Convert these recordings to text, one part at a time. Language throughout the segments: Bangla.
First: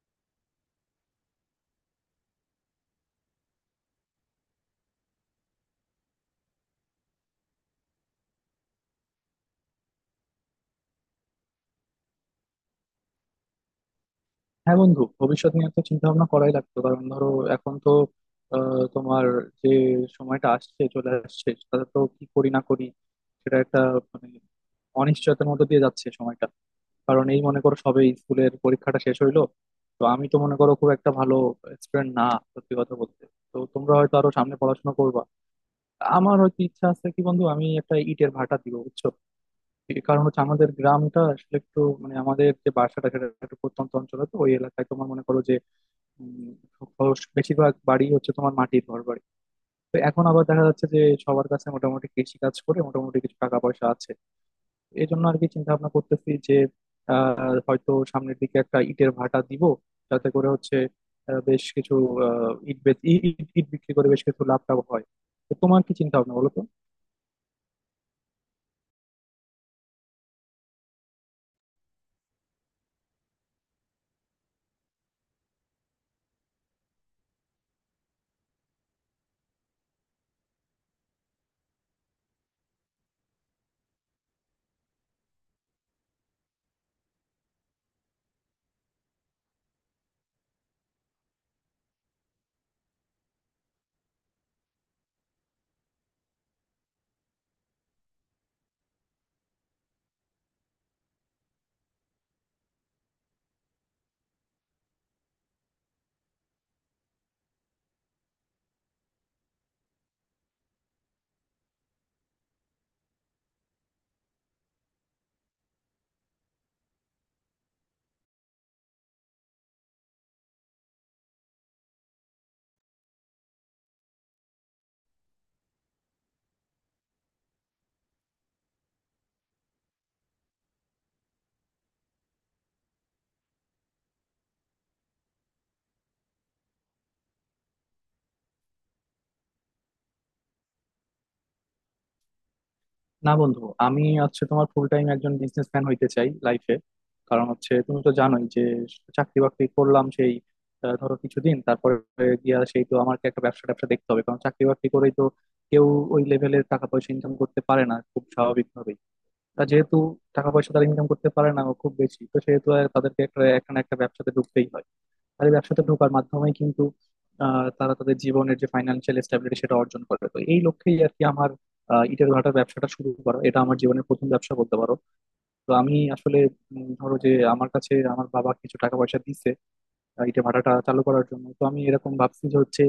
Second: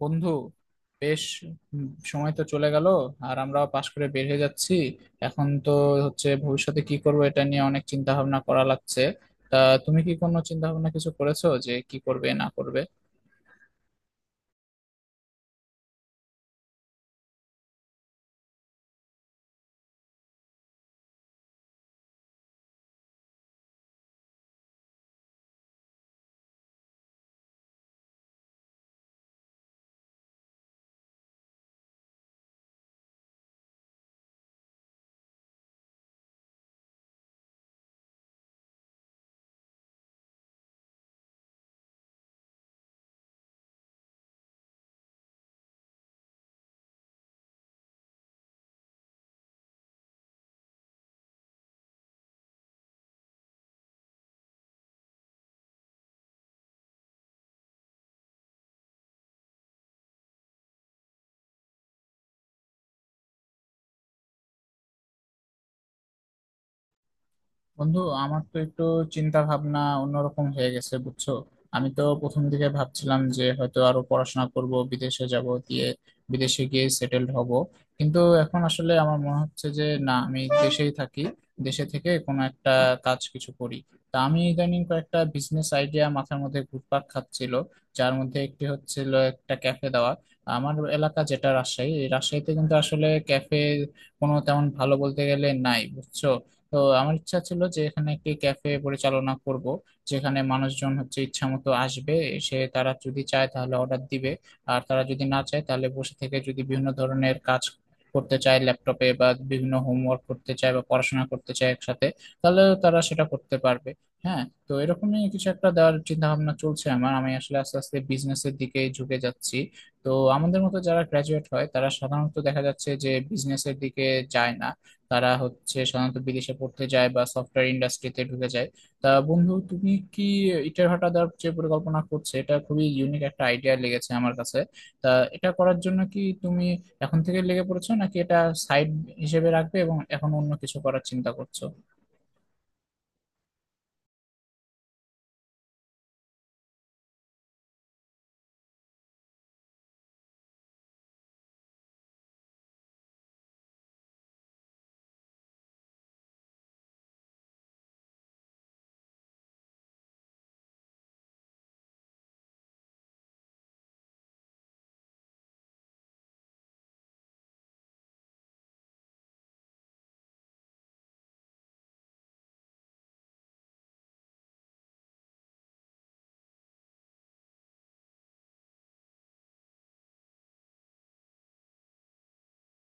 বন্ধু, বেশ। সময় তো চলে গেল, আর আমরাও পাশ করে বের হয়ে যাচ্ছি। এখন তো হচ্ছে ভবিষ্যতে কি করব এটা নিয়ে অনেক চিন্তা ভাবনা করা লাগছে। তা তুমি কি কোনো চিন্তা ভাবনা কিছু করেছো যে কি করবে না করবে? হ্যাঁ বন্ধু, ভবিষ্যৎ নিয়ে তো চিন্তা ভাবনা করাই লাগতো। কারণ ধরো, এখন তো তোমার যে সময়টা আসছে, চলে আসছে, তাতে তো কি করি না করি সেটা একটা মানে অনিশ্চয়তার মধ্যে দিয়ে যাচ্ছে সময়টা। কারণ এই মনে করো, সবে স্কুলের পরীক্ষাটা শেষ হইলো। তো আমি তো মনে করো খুব একটা ভালো স্টুডেন্ট না, সত্যি কথা বলতে। তো তোমরা হয়তো আরো সামনে পড়াশোনা করবা, আমার হয়তো ইচ্ছা আছে কি বন্ধু, আমি একটা ইটের ভাটা দিব, বুঝছো। এই কারণ হচ্ছে আমাদের গ্রামটা আসলে একটু মানে আমাদের যে বাসাটা সেটা একটু প্রত্যন্ত অঞ্চলে, তো ওই এলাকায় তোমার মনে করো যে উম, বেশিরভাগ বাড়ি হচ্ছে তোমার মাটির ঘর বাড়ি। তো এখন আবার দেখা যাচ্ছে যে সবার কাছে মোটামুটি কৃষি কাজ করে মোটামুটি কিছু টাকা পয়সা আছে। এই জন্য আর কি চিন্তা ভাবনা করতেছি যে আহ হয়তো সামনের দিকে একটা ইটের ভাটা দিব, যাতে করে হচ্ছে বেশ কিছু আহ ইট বেচ- ই- ইট ইট বিক্রি করে বেশ কিছু লাভ টাভ হয়। তো তোমার কি চিন্তা ভাবনা, বলো তো। বন্ধু, আমার তো একটু চিন্তা ভাবনা অন্যরকম হয়ে গেছে বুঝছো। আমি তো প্রথম দিকে ভাবছিলাম যে হয়তো আরো পড়াশোনা করব, বিদেশে যাব, দিয়ে বিদেশে গিয়ে সেটেলড হব। কিন্তু এখন আসলে আমার মনে হচ্ছে যে না, আমি দেশেই থাকি, দেশে থেকে কোনো একটা কাজ কিছু করি। তা আমি ইদানিং কয়েকটা বিজনেস আইডিয়া মাথার মধ্যে ঘুরপাক খাচ্ছিল, যার মধ্যে একটি হচ্ছিল একটা ক্যাফে দেওয়া। আমার এলাকা যেটা রাজশাহী, এই রাজশাহীতে কিন্তু আসলে ক্যাফে কোনো তেমন ভালো বলতে গেলে নাই, বুঝছো। তো আমার ইচ্ছা ছিল যে এখানে একটি ক্যাফে পরিচালনা করব, যেখানে মানুষজন হচ্ছে ইচ্ছা মতো আসবে, এসে তারা যদি চায় তাহলে অর্ডার দিবে, আর তারা যদি না চায় তাহলে বসে থেকে যদি বিভিন্ন ধরনের কাজ করতে চায়, ল্যাপটপে বা বিভিন্ন হোমওয়ার্ক করতে চায় বা পড়াশোনা করতে চায় একসাথে, তাহলে তারা সেটা করতে পারবে। হ্যাঁ, তো এরকমই কিছু একটা দেওয়ার চিন্তা ভাবনা চলছে আমার। আমি আসলে আস্তে আস্তে বিজনেসের দিকে ঝুঁকে যাচ্ছি। তো আমাদের মতো যারা গ্রাজুয়েট হয় তারা সাধারণত দেখা যাচ্ছে যে বিজনেসের দিকে যায় না, তারা হচ্ছে সাধারণত বিদেশে পড়তে যায় বা সফটওয়্যার ইন্ডাস্ট্রিতে ঢুকে যায়। তা বন্ধু, তুমি কি ইটের ভাটা দেওয়ার যে পরিকল্পনা করছে, এটা খুবই ইউনিক একটা আইডিয়া লেগেছে আমার কাছে। তা এটা করার জন্য কি তুমি এখন থেকে লেগে পড়েছো, নাকি এটা সাইড হিসেবে রাখবে এবং এখন অন্য কিছু করার চিন্তা করছো? না বন্ধু, আমি হচ্ছে তোমার ফুল টাইম একজন বিজনেসম্যান হইতে চাই লাইফে। কারণ হচ্ছে তুমি তো জানোই যে চাকরি বাকরি করলাম সেই ধরো কিছুদিন, তারপরে গিয়া সেই তো আমাকে একটা ব্যবসা ট্যাবসা দেখতে হবে। কারণ চাকরি বাকরি করেই তো কেউ ওই লেভেলের টাকা পয়সা ইনকাম করতে পারে না, খুব স্বাভাবিকভাবেই। তা যেহেতু টাকা পয়সা তারা ইনকাম করতে পারে না খুব বেশি, তো সেহেতু আর তাদেরকে একটা একটা না একটা ব্যবসাতে ঢুকতেই হয়। আর এই ব্যবসাতে ঢোকার মাধ্যমে কিন্তু তারা তাদের জীবনের যে ফাইন্যান্সিয়াল স্ট্যাবিলিটি সেটা অর্জন করে। তো এই লক্ষ্যেই আর কি আমার ইটের ভাটার ব্যবসাটা শুরু করা, এটা আমার জীবনের প্রথম ব্যবসা বলতে পারো। তো আমি আসলে ধরো যে, আমার কাছে আমার বাবা কিছু টাকা পয়সা দিছে ইটের ভাটাটা চালু করার জন্য। তো আমি এরকম ভাবছি যে হচ্ছে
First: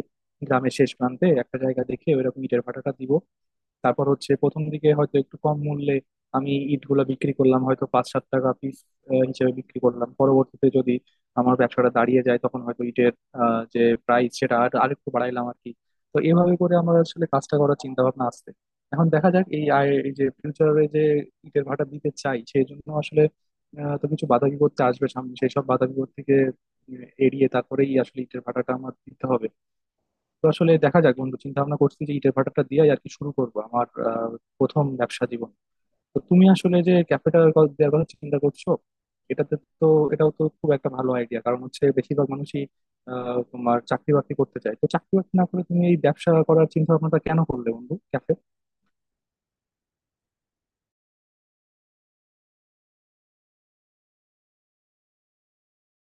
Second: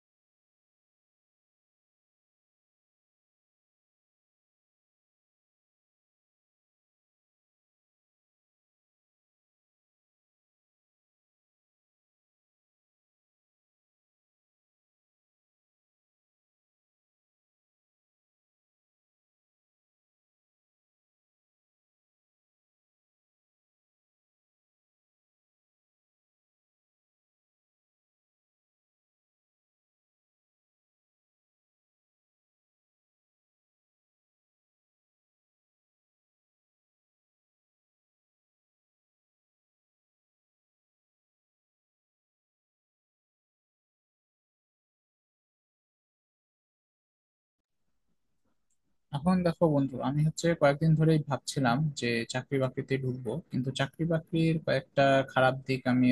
গ্রামের শেষ প্রান্তে একটা জায়গা দেখে ওইরকম ইটের ভাটাটা দিব। তারপর হচ্ছে প্রথম দিকে হয়তো একটু কম মূল্যে আমি ইটগুলো বিক্রি করলাম, হয়তো 5-7 টাকা পিস হিসেবে বিক্রি করলাম। পরবর্তীতে যদি আমার ব্যবসাটা দাঁড়িয়ে যায়, তখন হয়তো ইটের যে প্রাইস সেটা আর আরেকটু বাড়াইলাম আর কি। তো এভাবে করে আমার আসলে কাজটা করার চিন্তা ভাবনা আসছে। এখন দেখা যাক, এই আয় এই যে ফিউচারে যে ইটের ভাটা দিতে চাই, সেই জন্য আসলে তো কিছু বাধা বিপত্তি আসবে সামনে, সেই সব বাধা বিপত্তিকে এড়িয়ে তারপরেই আসলে ইটের ভাটাটা আমার দিতে হবে। তো আসলে দেখা যাক বন্ধু, চিন্তা ভাবনা করছি যে ইটের ভাটাটা দিয়ে আর কি শুরু করবো আমার প্রথম ব্যবসা জীবন। তো তুমি আসলে যে ক্যাফেটার দেওয়ার কথা চিন্তা করছো, এটাতে তো, এটাও তো খুব একটা ভালো আইডিয়া। কারণ হচ্ছে বেশিরভাগ মানুষই তোমার চাকরি বাকরি করতে চায়। তো চাকরি বাকরি না করে তুমি এই ব্যবসা করার চিন্তা ভাবনাটা কেন করলে বন্ধু, ক্যাফে? এখন দেখো বন্ধু, আমি হচ্ছে কয়েকদিন ধরেই ভাবছিলাম যে চাকরি বাকরিতে ঢুকবো, কিন্তু চাকরি বাকরির কয়েকটা খারাপ দিক আমি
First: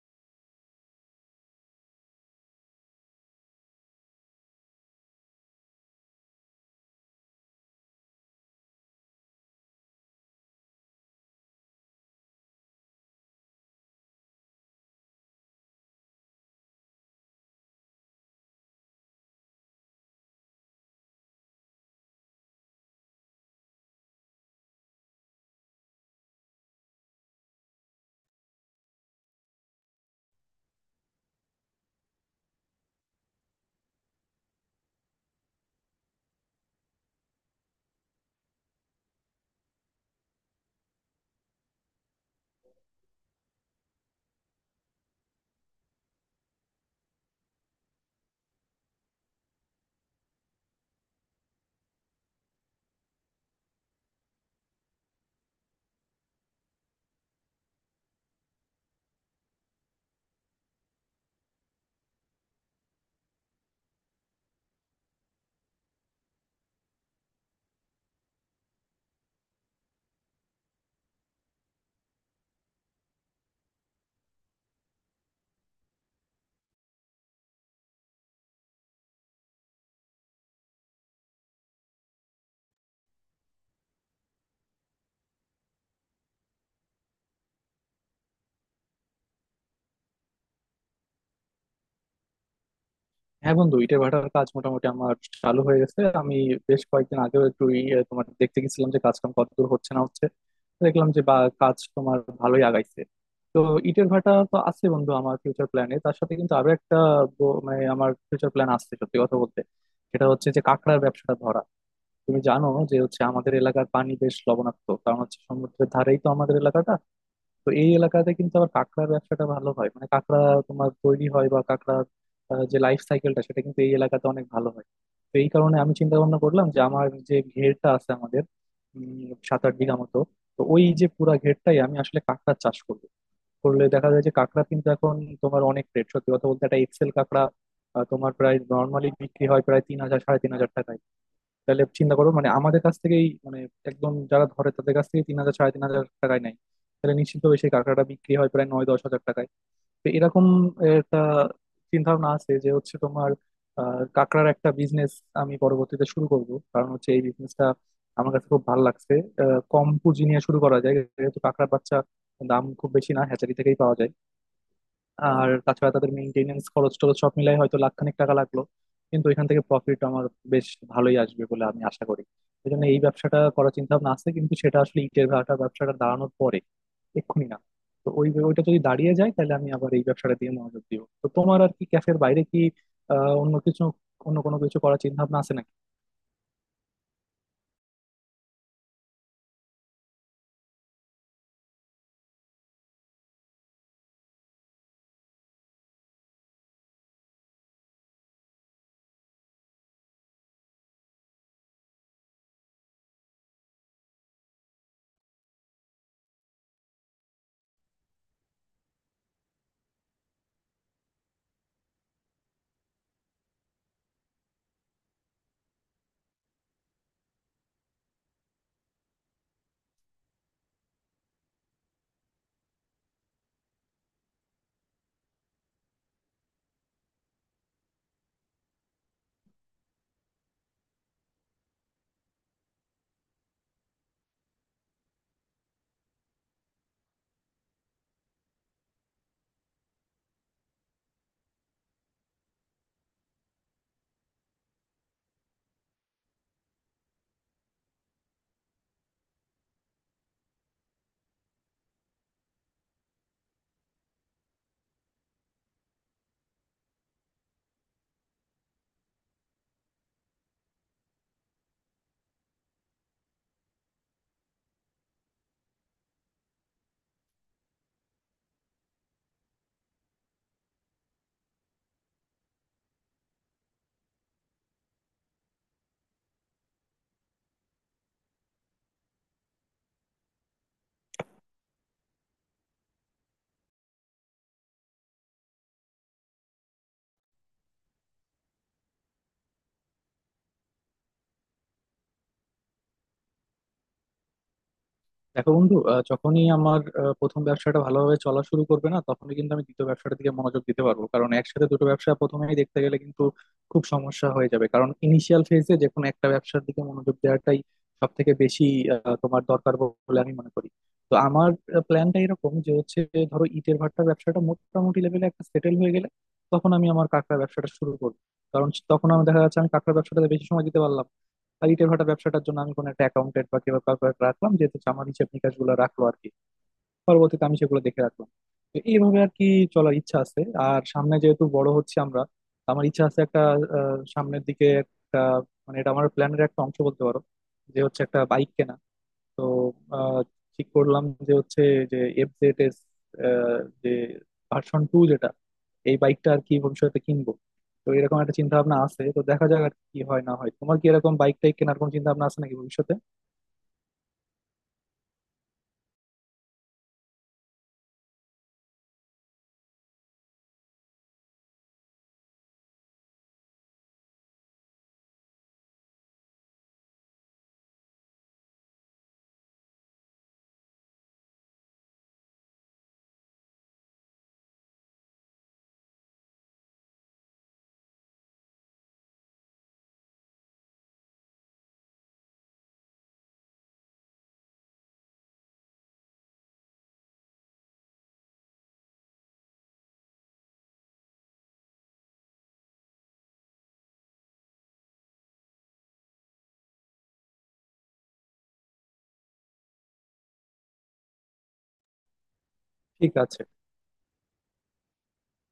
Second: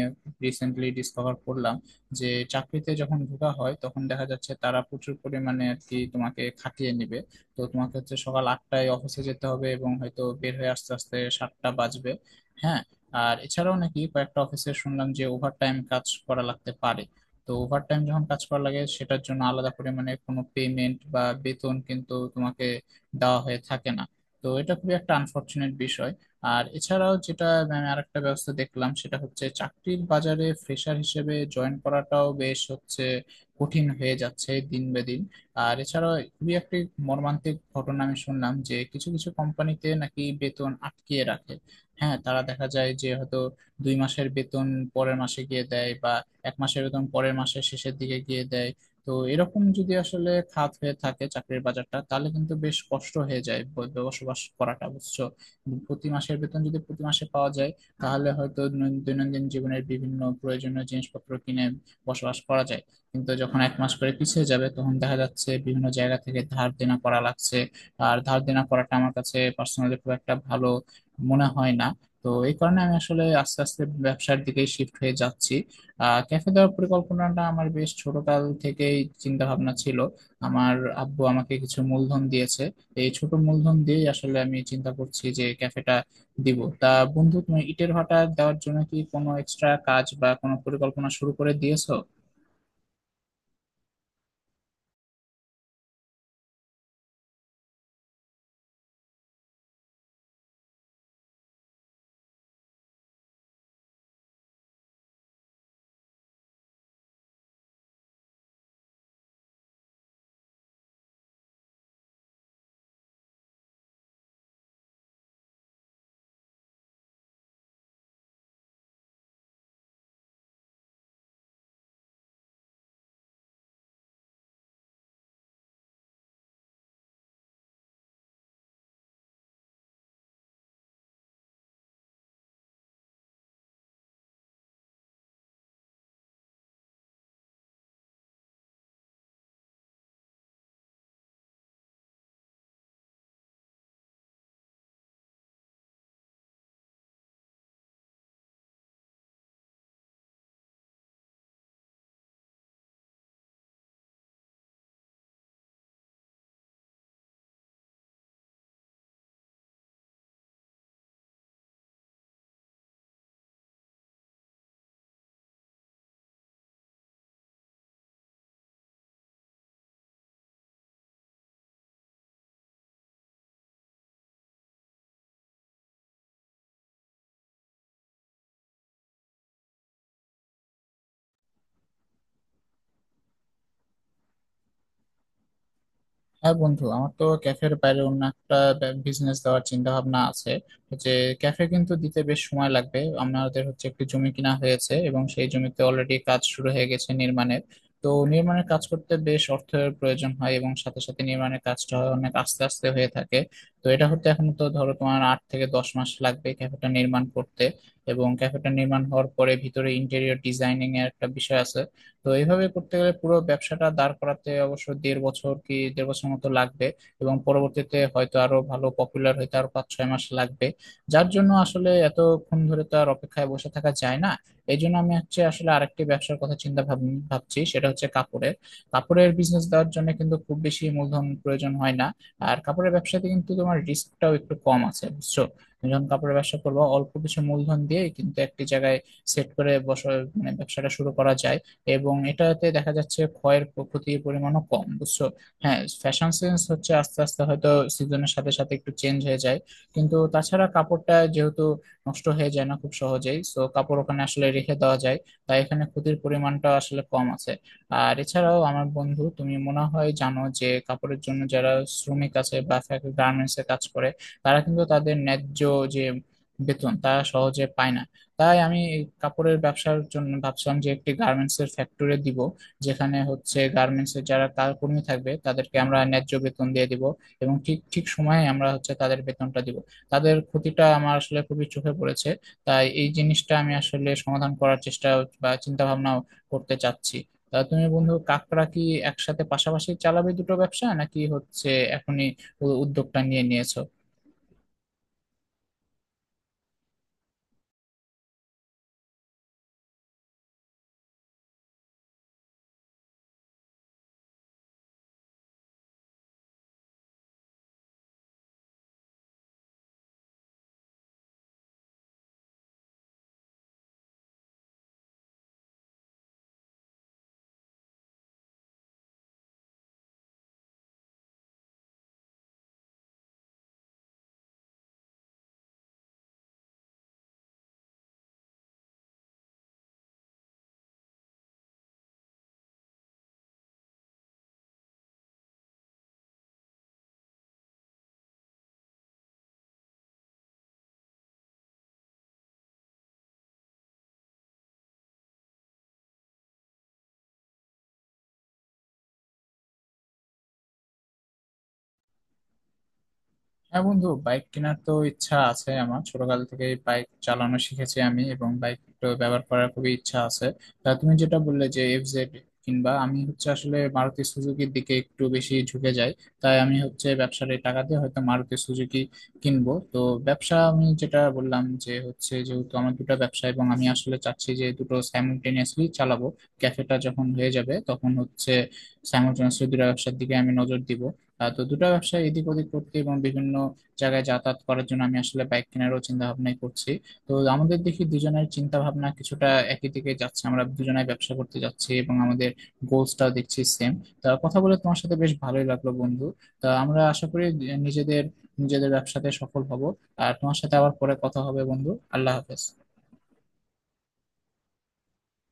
রিসেন্টলি ডিসকভার করলাম। যে চাকরিতে যখন ঢোকা হয় তখন দেখা যাচ্ছে তারা প্রচুর পরিমাণে আর কি তোমাকে খাটিয়ে নেবে। তো তোমাকে হচ্ছে সকাল 8টায় অফিসে যেতে হবে এবং হয়তো বের হয়ে আস্তে আস্তে 7টা বাজবে। হ্যাঁ, আর এছাড়াও নাকি কয়েকটা অফিসে শুনলাম যে ওভারটাইম কাজ করা লাগতে পারে। তো ওভারটাইম যখন কাজ করা লাগে সেটার জন্য আলাদা পরিমাণে কোনো পেমেন্ট বা বেতন কিন্তু দেওয়া হয়ে থাকে না। তো এটা খুবই একটা আনফরচুনেট বিষয়। আর এছাড়াও যেটা আমি আরেকটা ব্যবস্থা দেখলাম সেটা হচ্ছে চাকরির বাজারে ফ্রেশার হিসেবে জয়েন করাটাও বেশ হচ্ছে কঠিন হয়ে যাচ্ছে দিন বে দিন। আর এছাড়াও খুবই একটি মর্মান্তিক ঘটনা আমি শুনলাম যে কিছু কিছু কোম্পানিতে নাকি বেতন আটকিয়ে রাখে। হ্যাঁ, তারা দেখা যায় যে হয়তো 2 মাসের বেতন পরের মাসে গিয়ে দেয়, বা 1 মাসের বেতন পরের মাসের শেষের দিকে গিয়ে দেয়। তো এরকম যদি আসলে খাত হয়ে থাকে চাকরির বাজারটা তাহলে কিন্তু বেশ কষ্ট হয়ে যায় বসবাস করাটা, বুঝছো। প্রতি মাসের বেতন যদি প্রতি মাসে পাওয়া যায়, তাহলে হয়তো দৈনন্দিন জীবনের বিভিন্ন প্রয়োজনীয় জিনিসপত্র কিনে বসবাস করা যায়। কিন্তু যখন 1 মাস করে পিছিয়ে যাবে তখন দেখা যাচ্ছে বিভিন্ন জায়গা থেকে ধার দেনা করা লাগছে। আর ধার দেনা করাটা আমার কাছে পার্সোনালি খুব একটা ভালো মনে হয় না। তো এই কারণে আমি আসলে আস্তে আস্তে ব্যবসার দিকে শিফট হয়ে যাচ্ছি। ক্যাফে দেওয়ার পরিকল্পনাটা আমার বেশ ছোটকাল থেকেই চিন্তা ভাবনা ছিল। আমার আব্বু আমাকে কিছু মূলধন দিয়েছে। এই ছোট মূলধন দিয়ে আসলে আমি চিন্তা করছি যে ক্যাফেটা দিব। তা বন্ধু, তুমি ইটের ভাটা দেওয়ার জন্য কি কোনো এক্সট্রা কাজ বা কোনো পরিকল্পনা শুরু করে দিয়েছো? হ্যাঁ বন্ধু, ইটের ভাটার কাজ মোটামুটি আমার চালু হয়ে গেছে। আমি বেশ কয়েকদিন আগেও একটু তোমার দেখতে গেছিলাম যে কাজ কাম কতদূর হচ্ছে না হচ্ছে। দেখলাম যে বা কাজ তোমার ভালোই আগাইছে। তো ইটের ভাটা তো আছে বন্ধু আমার ফিউচার প্ল্যানে, তার সাথে কিন্তু আরো একটা মানে আমার ফিউচার প্ল্যান আছে, সত্যি কথা বলতে। সেটা হচ্ছে যে কাঁকড়ার ব্যবসাটা ধরা। তুমি জানো যে হচ্ছে আমাদের এলাকার পানি বেশ লবণাক্ত, কারণ হচ্ছে সমুদ্রের ধারেই তো আমাদের এলাকাটা। তো এই এলাকাতে কিন্তু আবার কাঁকড়ার ব্যবসাটা ভালো হয়, মানে কাঁকড়া তোমার তৈরি হয় বা কাঁকড়ার যে লাইফ সাইকেলটা সেটা কিন্তু এই এলাকাতে অনেক ভালো হয়। তো এই কারণে আমি চিন্তা ভাবনা করলাম যে আমার যে ঘেরটা আছে আমাদের 7-8 বিঘা মতো, তো ওই যে পুরা ঘেরটাই আমি আসলে কাঁকড়ার চাষ করবো। করলে দেখা যায় যে কাঁকড়া কিন্তু এখন তোমার অনেক রেট, সত্যি কথা বলতে একটা এক্সেল কাঁকড়া তোমার প্রায় নর্মালি বিক্রি হয় প্রায় 3,000-3,500 টাকায়। তাহলে চিন্তা করো মানে আমাদের কাছ থেকেই মানে একদম যারা ধরে তাদের কাছ থেকে 3,000-3,500 টাকায় নেয়, তাহলে নিশ্চিতভাবে সেই কাঁকড়াটা বিক্রি হয় প্রায় 9-10 হাজার টাকায়। তো এরকম একটা চিন্তা ভাবনা আছে যে হচ্ছে তোমার কাঁকড়ার একটা বিজনেস আমি পরবর্তীতে শুরু করব। কারণ হচ্ছে এই বিজনেসটা আমার কাছে খুব ভালো লাগছে। কম পুঁজি নিয়ে শুরু করা যায়, যেহেতু কাঁকড়ার বাচ্চা দাম খুব বেশি না, হ্যাচারি থেকেই পাওয়া যায়। আর তাছাড়া তাদের মেইনটেনেন্স খরচ টরচ সব মিলাই হয়তো লাখখানেক টাকা লাগলো, কিন্তু এখান থেকে প্রফিট আমার বেশ ভালোই আসবে বলে আমি আশা করি। এই জন্য এই ব্যবসাটা করার চিন্তা ভাবনা আছে, কিন্তু সেটা আসলে ইটের ভাটা ব্যবসাটা দাঁড়ানোর পরে, এক্ষুনি না। তো ওইটা যদি দাঁড়িয়ে যায় তাহলে আমি আবার এই ব্যবসাটা দিয়ে মনোযোগ দিব। তো তোমার আর কি ক্যাফের বাইরে কি আহ অন্য কিছু অন্য কোনো কিছু করার চিন্তা ভাবনা আছে নাকি? হ্যাঁ বন্ধু, আমার তো ক্যাফের বাইরে অন্য একটা বিজনেস দেওয়ার চিন্তা ভাবনা আছে। যে ক্যাফে কিন্তু দিতে বেশ সময় লাগবে, আমাদের হচ্ছে একটি জমি কিনা হয়েছে এবং সেই জমিতে অলরেডি কাজ শুরু হয়ে গেছে নির্মাণের। তো নির্মাণের কাজ করতে বেশ অর্থের প্রয়োজন হয় এবং সাথে সাথে নির্মাণের কাজটা হয় অনেক আস্তে আস্তে হয়ে থাকে। তো এটা হতে এখন তো ধরো তোমার 8 থেকে 10 মাস লাগবে ক্যাফেটা নির্মাণ করতে। এবং ক্যাফেটা নির্মাণ হওয়ার পরে ভিতরে ইন্টেরিয়র ডিজাইনিং এর একটা বিষয় আছে। তো এইভাবে করতে গেলে পুরো ব্যবসাটা দাঁড় করাতে অবশ্য দেড় বছর কি দেড় বছর মতো লাগবে। এবং পরবর্তীতে হয়তো আরো ভালো পপুলার হইতে আরো 5-6 মাস লাগবে। যার জন্য আসলে এতক্ষণ ধরে তো আর অপেক্ষায় বসে থাকা যায় না। এই জন্য আমি হচ্ছে আসলে আরেকটি ব্যবসার কথা চিন্তা ভাবছি, সেটা হচ্ছে কাপড়ের। কাপড়ের বিজনেস দেওয়ার জন্য কিন্তু খুব বেশি মূলধন প্রয়োজন হয় না। আর কাপড়ের ব্যবসাতে কিন্তু তোমার রিস্কটাও একটু কম আছে, বুঝছো। তুমি যখন কাপড়ের ব্যবসা করবো অল্প কিছু মূলধন দিয়ে কিন্তু একটি জায়গায় সেট করে বসে, মানে ব্যবসাটা শুরু করা যায়। এবং এটাতে দেখা যাচ্ছে ক্ষতির পরিমাণও কম, বুঝছো। হ্যাঁ ফ্যাশন সেন্স হচ্ছে আস্তে আস্তে হয়তো সিজনের সাথে সাথে একটু চেঞ্জ হয়ে যায়, কিন্তু তাছাড়া কাপড়টা যেহেতু নষ্ট হয়ে যায় না খুব সহজেই, সো কাপড় ওখানে আসলে রেখে দেওয়া যায়। তাই এখানে ক্ষতির পরিমাণটা আসলে কম আছে। আর এছাড়াও আমার বন্ধু, তুমি মনে হয় জানো যে কাপড়ের জন্য যারা শ্রমিক আছে বা গার্মেন্টস এ কাজ করে তারা কিন্তু তাদের ন্যায্য যে বেতন তারা সহজে পায় না। তাই আমি এই কাপড়ের ব্যবসার জন্য ভাবছিলাম যে একটি গার্মেন্টস এর ফ্যাক্টরি দিব, যেখানে হচ্ছে গার্মেন্টস এর যারা কাজ কর্মী থাকবে তাদেরকে আমরা ন্যায্য বেতন দিয়ে দিব এবং ঠিক ঠিক সময়ে আমরা হচ্ছে তাদের বেতনটা দিব। তাদের ক্ষতিটা আমার আসলে খুবই চোখে পড়েছে, তাই এই জিনিসটা আমি আসলে সমাধান করার চেষ্টা বা চিন্তা ভাবনা করতে চাচ্ছি। তা তুমি বন্ধু কাকড়া কি একসাথে পাশাপাশি চালাবে দুটো ব্যবসা, নাকি হচ্ছে এখনই উদ্যোগটা নিয়ে নিয়েছো? দেখো বন্ধু, যখনই আমার প্রথম ব্যবসাটা ভালোভাবে চলা শুরু করবে না, তখনই কিন্তু আমি দ্বিতীয় ব্যবসাটার দিকে মনোযোগ দিতে পারবো। কারণ একসাথে দুটো ব্যবসা প্রথমেই দেখতে গেলে কিন্তু খুব সমস্যা হয়ে যাবে। কারণ ইনিশিয়াল ফেজে যে কোনো একটা ব্যবসার দিকে মনোযোগ দেওয়াটাই সব থেকে বেশি তোমার দরকার বলে আমি মনে করি। তো আমার প্ল্যানটা এরকম যে হচ্ছে, ধরো ইটের ভাটার ব্যবসাটা মোটামুটি লেভেলে একটা সেটেল হয়ে গেলে, তখন আমি আমার কাঁকড়া ব্যবসাটা শুরু করবো। কারণ তখন আমি দেখা যাচ্ছে আমি কাঁকড়া ব্যবসাটাতে বেশি সময় দিতে পারলাম। আর ইটের ভাটা ব্যবসাটার জন্য আমি কোনো একটা অ্যাকাউন্টেন্ট বা কেউ কাউকে একটা রাখলাম যে হচ্ছে আমার হিসেব নিকাশ গুলো রাখলো আর কি, পরবর্তীতে আমি সেগুলো দেখে রাখলাম। তো এইভাবে আর কি চলার ইচ্ছা আছে। আর সামনে যেহেতু বড় হচ্ছে আমরা, আমার ইচ্ছা আছে একটা সামনের দিকে একটা মানে এটা আমার প্ল্যানের একটা অংশ বলতে পারো, যে হচ্ছে একটা বাইক কেনা। তো আহ, ঠিক করলাম যে হচ্ছে, যে FZS, যে ভার্সন 2, যেটা এই বাইকটা আর কি ভবিষ্যতে কিনবো। তো এরকম একটা চিন্তা ভাবনা আছে। তো দেখা যাক আর কি হয় না হয়। তোমার কি এরকম বাইক টাইক কেনার কোনো চিন্তা ভাবনা আছে নাকি ভবিষ্যতে? হ্যাঁ বন্ধু, বাইক কেনার তো ইচ্ছা আছে আমার, ছোটকাল থেকে বাইক চালানো শিখেছি আমি এবং বাইক ব্যবহার করার খুবই ইচ্ছা আছে। তা তুমি যেটা বললে যে এফজেড কিনবা, আমি হচ্ছে আসলে মারুতি সুজুকির দিকে একটু বেশি ঝুঁকে যাই। তাই আমি হচ্ছে ব্যবসার এই টাকা দিয়ে হয়তো মারুতি সুজুকি কিনবো। তো ব্যবসা আমি যেটা বললাম যে হচ্ছে যেহেতু আমার দুটো ব্যবসা, এবং আমি আসলে চাচ্ছি যে দুটো সাইমultaneously চালাবো। ক্যাফেটা যখন হয়ে যাবে তখন হচ্ছে সাইমultaneously দুটো ব্যবসার দিকে আমি নজর দিব। তো দুটো ব্যবসা এদিক ওদিক করতে এবং বিভিন্ন জায়গায় যাতায়াত করার জন্য আমি আসলে বাইক কেনারও চিন্তা ভাবনাই করছি। তো আমাদের দেখি দুজনের চিন্তা ভাবনা কিছুটা একই দিকে যাচ্ছে, আমরা দুজনাই ব্যবসা করতে যাচ্ছি এবং আমাদের গোলসটাও দেখছি সেম। তা কথা বলে তোমার সাথে বেশ ভালোই লাগলো বন্ধু। তা আমরা আশা করি নিজেদের নিজেদের ব্যবসাতে সফল হব। আর তোমার সাথে আবার পরে কথা হবে বন্ধু। আল্লাহ হাফেজ। ঠিক আছে।